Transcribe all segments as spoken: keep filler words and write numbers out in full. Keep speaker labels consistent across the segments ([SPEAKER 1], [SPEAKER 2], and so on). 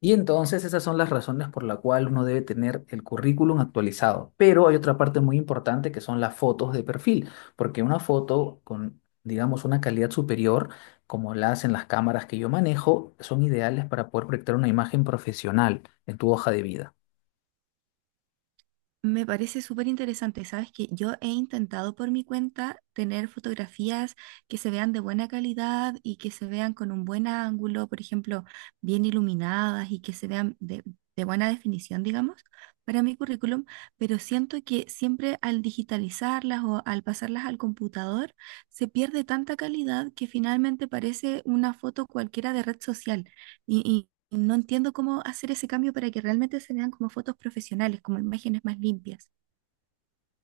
[SPEAKER 1] Y entonces esas son las razones por la cual uno debe tener el currículum actualizado. Pero hay otra parte muy importante que son las fotos de perfil, porque una foto con, digamos, una calidad superior, como la hacen las cámaras que yo manejo, son ideales para poder proyectar una imagen profesional en tu hoja de vida.
[SPEAKER 2] Me parece súper interesante. Sabes que yo he intentado por mi cuenta tener fotografías que se vean de buena calidad y que se vean con un buen ángulo, por ejemplo, bien iluminadas y que se vean de, de buena definición, digamos, para mi currículum, pero siento que siempre al digitalizarlas o al pasarlas al computador se pierde tanta calidad que finalmente parece una foto cualquiera de red social. Y, y no entiendo cómo hacer ese cambio para que realmente se vean como fotos profesionales, como imágenes más limpias.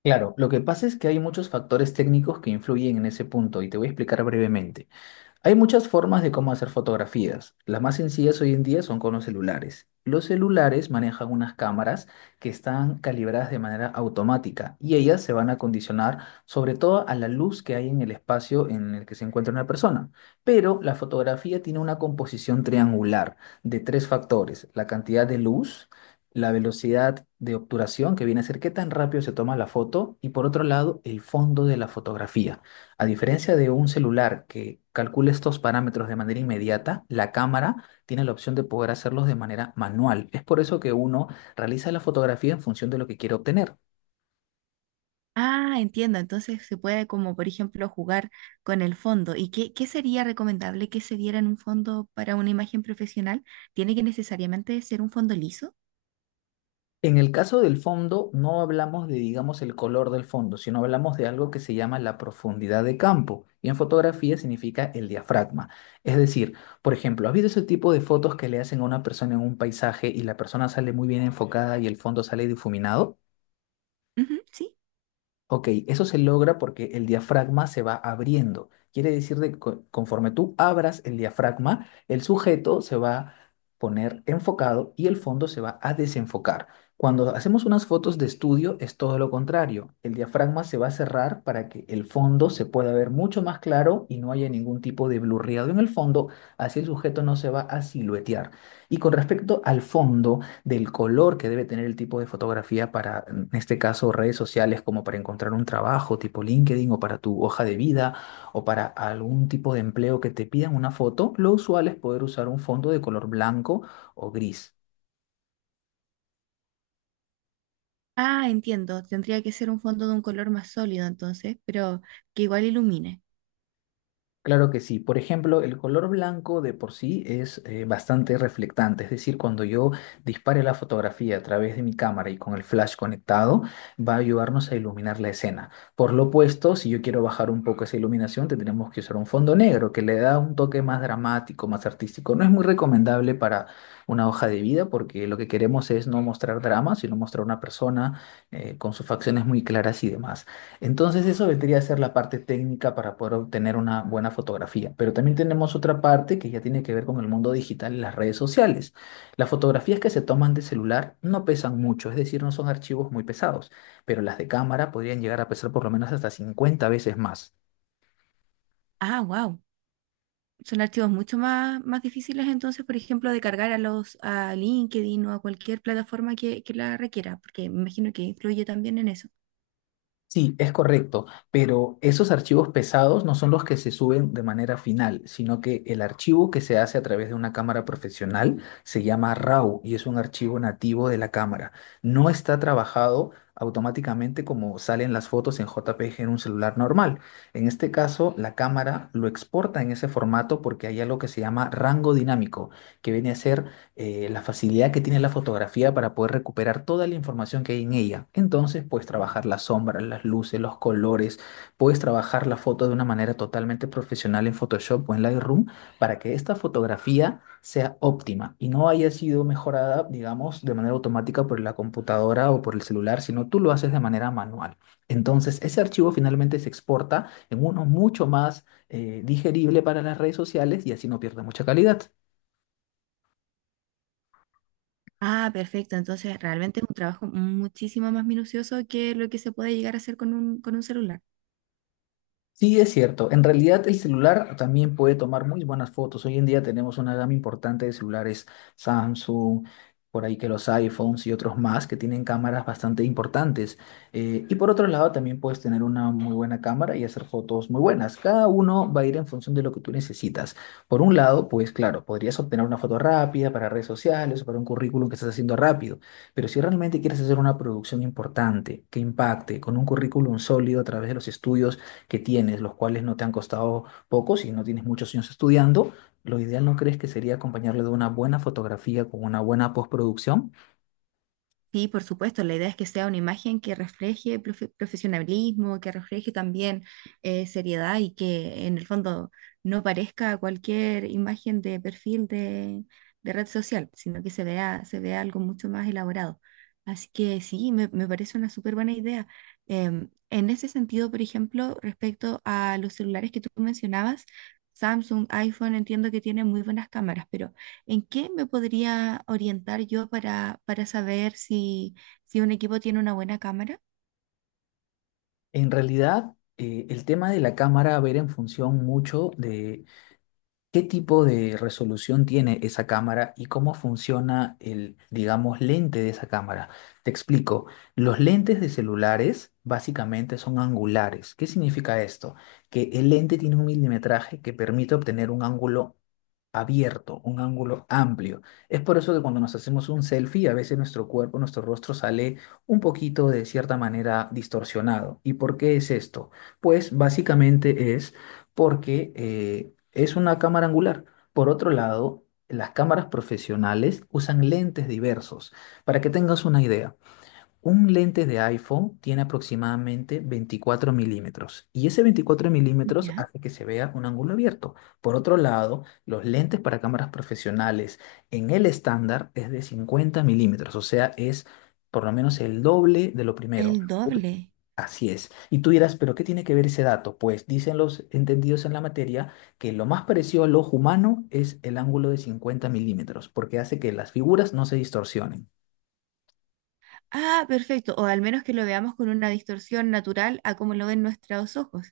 [SPEAKER 1] Claro, lo que pasa es que hay muchos factores técnicos que influyen en ese punto y te voy a explicar brevemente. Hay muchas formas de cómo hacer fotografías. Las más sencillas hoy en día son con los celulares. Los celulares manejan unas cámaras que están calibradas de manera automática y ellas se van a condicionar sobre todo a la luz que hay en el espacio en el que se encuentra una persona. Pero la fotografía tiene una composición triangular de tres factores, la cantidad de luz, la velocidad de obturación, que viene a ser qué tan rápido se toma la foto, y por otro lado, el fondo de la fotografía. A diferencia de un celular que calcula estos parámetros de manera inmediata, la cámara tiene la opción de poder hacerlos de manera manual. Es por eso que uno realiza la fotografía en función de lo que quiere obtener.
[SPEAKER 2] Ah, entiendo. Entonces se puede como, por ejemplo, jugar con el fondo. ¿Y qué, qué sería recomendable que se diera en un fondo para una imagen profesional? ¿Tiene que necesariamente ser un fondo liso?
[SPEAKER 1] En el caso del fondo, no hablamos de, digamos, el color del fondo, sino hablamos de algo que se llama la profundidad de campo. Y en fotografía significa el diafragma. Es decir, por ejemplo, ¿has visto ese tipo de fotos que le hacen a una persona en un paisaje y la persona sale muy bien enfocada y el fondo sale difuminado?
[SPEAKER 2] Ujú, sí.
[SPEAKER 1] Ok, eso se logra porque el diafragma se va abriendo. Quiere decir de que co- conforme tú abras el diafragma, el sujeto se va a poner enfocado y el fondo se va a desenfocar. Cuando hacemos unas fotos de estudio es todo lo contrario. El diafragma se va a cerrar para que el fondo se pueda ver mucho más claro y no haya ningún tipo de blurreado en el fondo, así el sujeto no se va a siluetear. Y con respecto al fondo del color que debe tener el tipo de fotografía para, en este caso, redes sociales, como para encontrar un trabajo tipo LinkedIn o para tu hoja de vida o para algún tipo de empleo que te pidan una foto, lo usual es poder usar un fondo de color blanco o gris.
[SPEAKER 2] Ah, entiendo. Tendría que ser un fondo de un color más sólido entonces, pero que igual ilumine.
[SPEAKER 1] Claro que sí. Por ejemplo, el color blanco de por sí es eh, bastante reflectante, es decir, cuando yo dispare la fotografía a través de mi cámara y con el flash conectado, va a ayudarnos a iluminar la escena. Por lo opuesto, si yo quiero bajar un poco esa iluminación, tendremos que usar un fondo negro que le da un toque más dramático, más artístico. No es muy recomendable para una hoja de vida porque lo que queremos es no mostrar drama, sino mostrar una persona eh, con sus facciones muy claras y demás. Entonces eso vendría a ser la parte técnica para poder obtener una buena fotografía. Pero también tenemos otra parte que ya tiene que ver con el mundo digital y las redes sociales. Las fotografías que se toman de celular no pesan mucho, es decir, no son archivos muy pesados, pero las de cámara podrían llegar a pesar por lo menos hasta cincuenta veces más.
[SPEAKER 2] Ah, wow. Son archivos mucho más, más difíciles entonces, por ejemplo, de cargar a los a LinkedIn o a cualquier plataforma que, que la requiera, porque me imagino que influye también en eso.
[SPEAKER 1] Sí, es correcto, pero esos archivos pesados no son los que se suben de manera final, sino que el archivo que se hace a través de una cámara profesional se llama R A W y es un archivo nativo de la cámara. No está trabajado automáticamente como salen las fotos en J P G en un celular normal. En este caso, la cámara lo exporta en ese formato porque hay algo que se llama rango dinámico, que viene a ser eh, la facilidad que tiene la fotografía para poder recuperar toda la información que hay en ella. Entonces puedes trabajar las sombras, las luces, los colores, puedes trabajar la foto de una manera totalmente profesional en Photoshop o en Lightroom para que esta fotografía sea óptima y no haya sido mejorada, digamos, de manera automática por la computadora o por el celular, sino tú lo haces de manera manual. Entonces, ese archivo finalmente se exporta en uno mucho más eh, digerible para las redes sociales y así no pierde mucha calidad.
[SPEAKER 2] Ah, perfecto. Entonces, realmente es un trabajo muchísimo más minucioso que lo que se puede llegar a hacer con un, con un celular.
[SPEAKER 1] Sí, es cierto. En realidad el celular también puede tomar muy buenas fotos. Hoy en día tenemos una gama importante de celulares Samsung, por ahí que los iPhones y otros más que tienen cámaras bastante importantes. Eh, y por otro lado también puedes tener una muy buena cámara y hacer fotos muy buenas. Cada uno va a ir en función de lo que tú necesitas. Por un lado, pues claro, podrías obtener una foto rápida para redes sociales o para un currículum que estás haciendo rápido. Pero si realmente quieres hacer una producción importante, que impacte, con un currículum sólido a través de los estudios, que tienes, los cuales no te han costado poco, si no tienes muchos años estudiando, lo ideal no crees que sería acompañarlo de una buena fotografía con una buena postproducción.
[SPEAKER 2] Sí, por supuesto, la idea es que sea una imagen que refleje profe- profesionalismo, que refleje también eh, seriedad y que en el fondo no parezca cualquier imagen de perfil de, de red social, sino que se vea, se vea algo mucho más elaborado. Así que sí, me, me parece una súper buena idea. Em, en ese sentido, por ejemplo, respecto a los celulares que tú mencionabas, Samsung, iPhone, entiendo que tienen muy buenas cámaras, pero... ¿En qué me podría orientar yo para, para saber si, si un equipo tiene una buena cámara?
[SPEAKER 1] En realidad, eh, el tema de la cámara va a ver en función mucho de ¿qué tipo de resolución tiene esa cámara y cómo funciona el, digamos, lente de esa cámara? Te explico. Los lentes de celulares básicamente son angulares. ¿Qué significa esto? Que el lente tiene un milimetraje que permite obtener un ángulo abierto, un ángulo amplio. Es por eso que cuando nos hacemos un selfie, a veces nuestro cuerpo, nuestro rostro sale un poquito de cierta manera distorsionado. ¿Y por qué es esto? Pues básicamente es porque eh, es una cámara angular. Por otro lado, las cámaras profesionales usan lentes diversos. Para que tengas una idea, un lente de iPhone tiene aproximadamente veinticuatro milímetros y ese veinticuatro milímetros
[SPEAKER 2] ¿Ya?
[SPEAKER 1] hace que se vea un ángulo abierto. Por otro lado, los lentes para cámaras profesionales en el estándar es de cincuenta milímetros, o sea, es por lo menos el doble de lo
[SPEAKER 2] El
[SPEAKER 1] primero.
[SPEAKER 2] doble.
[SPEAKER 1] Así es. Y tú dirás, ¿pero qué tiene que ver ese dato? Pues dicen los entendidos en la materia que lo más parecido al ojo humano es el ángulo de cincuenta milímetros, porque hace que las figuras no se distorsionen.
[SPEAKER 2] Ah, perfecto. O al menos que lo veamos con una distorsión natural a como lo ven nuestros ojos.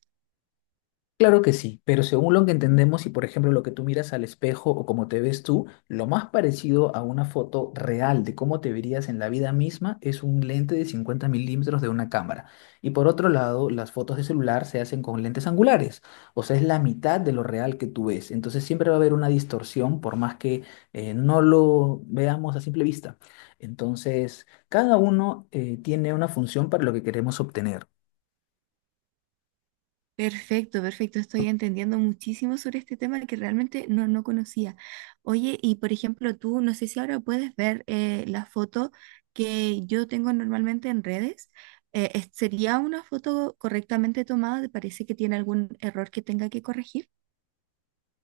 [SPEAKER 1] Claro que sí, pero según lo que entendemos y por ejemplo lo que tú miras al espejo o cómo te ves tú, lo más parecido a una foto real de cómo te verías en la vida misma es un lente de cincuenta milímetros de una cámara. Y por otro lado, las fotos de celular se hacen con lentes angulares, o sea, es la mitad de lo real que tú ves. Entonces siempre va a haber una distorsión por más que eh, no lo veamos a simple vista. Entonces, cada uno eh, tiene una función para lo que queremos obtener.
[SPEAKER 2] Perfecto, perfecto. Estoy entendiendo muchísimo sobre este tema que realmente no, no conocía. Oye, y por ejemplo, tú, no sé si ahora puedes ver eh, la foto que yo tengo normalmente en redes. Eh, es- ¿sería una foto correctamente tomada? ¿Te parece que tiene algún error que tenga que corregir?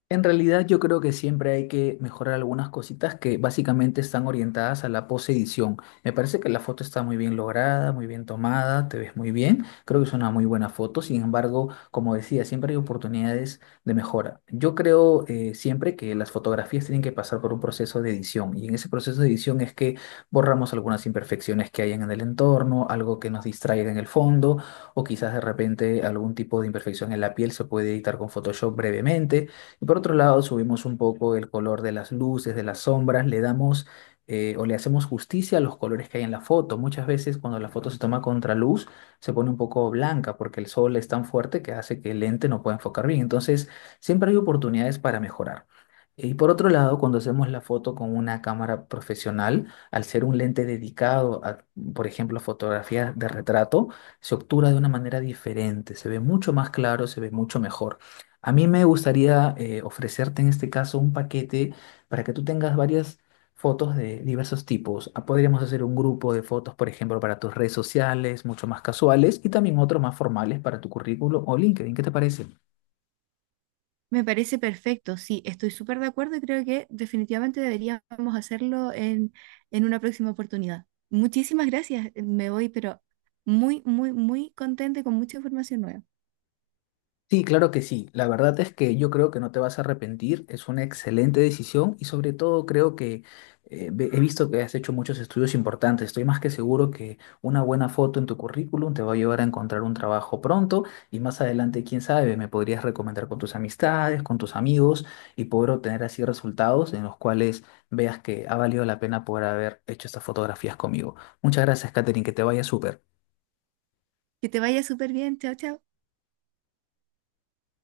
[SPEAKER 1] En realidad yo creo que siempre hay que mejorar algunas cositas que básicamente están orientadas a la posedición. Me parece que la foto está muy bien lograda, muy bien tomada, te ves muy bien. Creo que es una muy buena foto. Sin embargo, como decía, siempre hay oportunidades de mejora. Yo creo eh, siempre que las fotografías tienen que pasar por un proceso de edición y en ese proceso de edición es que borramos algunas imperfecciones que hayan en el entorno, algo que nos distraiga en el fondo o quizás de repente algún tipo de imperfección en la piel se puede editar con Photoshop brevemente. Y por otro lado, subimos un poco el color de las luces, de las sombras, le damos eh, o le hacemos justicia a los colores que hay en la foto. Muchas veces cuando la foto se toma contra luz, se pone un poco blanca porque el sol es tan fuerte que hace que el lente no pueda enfocar bien. Entonces, siempre hay oportunidades para mejorar. Y por otro lado, cuando hacemos la foto con una cámara profesional, al ser un lente dedicado a, por ejemplo, fotografía de retrato, se obtura de una manera diferente, se ve mucho más claro, se ve mucho mejor. A mí me gustaría eh, ofrecerte en este caso un paquete para que tú tengas varias fotos de diversos tipos. Ah, podríamos hacer un grupo de fotos, por ejemplo, para tus redes sociales, mucho más casuales, y también otros más formales para tu currículum o LinkedIn. ¿Qué te parece?
[SPEAKER 2] Me parece perfecto, sí, estoy súper de acuerdo y creo que definitivamente deberíamos hacerlo en, en una próxima oportunidad. Muchísimas gracias, me voy, pero muy, muy, muy contenta y con mucha información nueva.
[SPEAKER 1] Sí, claro que sí. La verdad es que yo creo que no te vas a arrepentir. Es una excelente decisión y sobre todo creo que eh, ve- he visto que has hecho muchos estudios importantes. Estoy más que seguro que una buena foto en tu currículum te va a llevar a encontrar un trabajo pronto y más adelante, quién sabe, me podrías recomendar con tus amistades, con tus amigos y poder obtener así resultados en los cuales veas que ha valido la pena poder haber hecho estas fotografías conmigo. Muchas gracias, Katherine, que te vaya súper.
[SPEAKER 2] Que te vaya súper bien, chao, chao.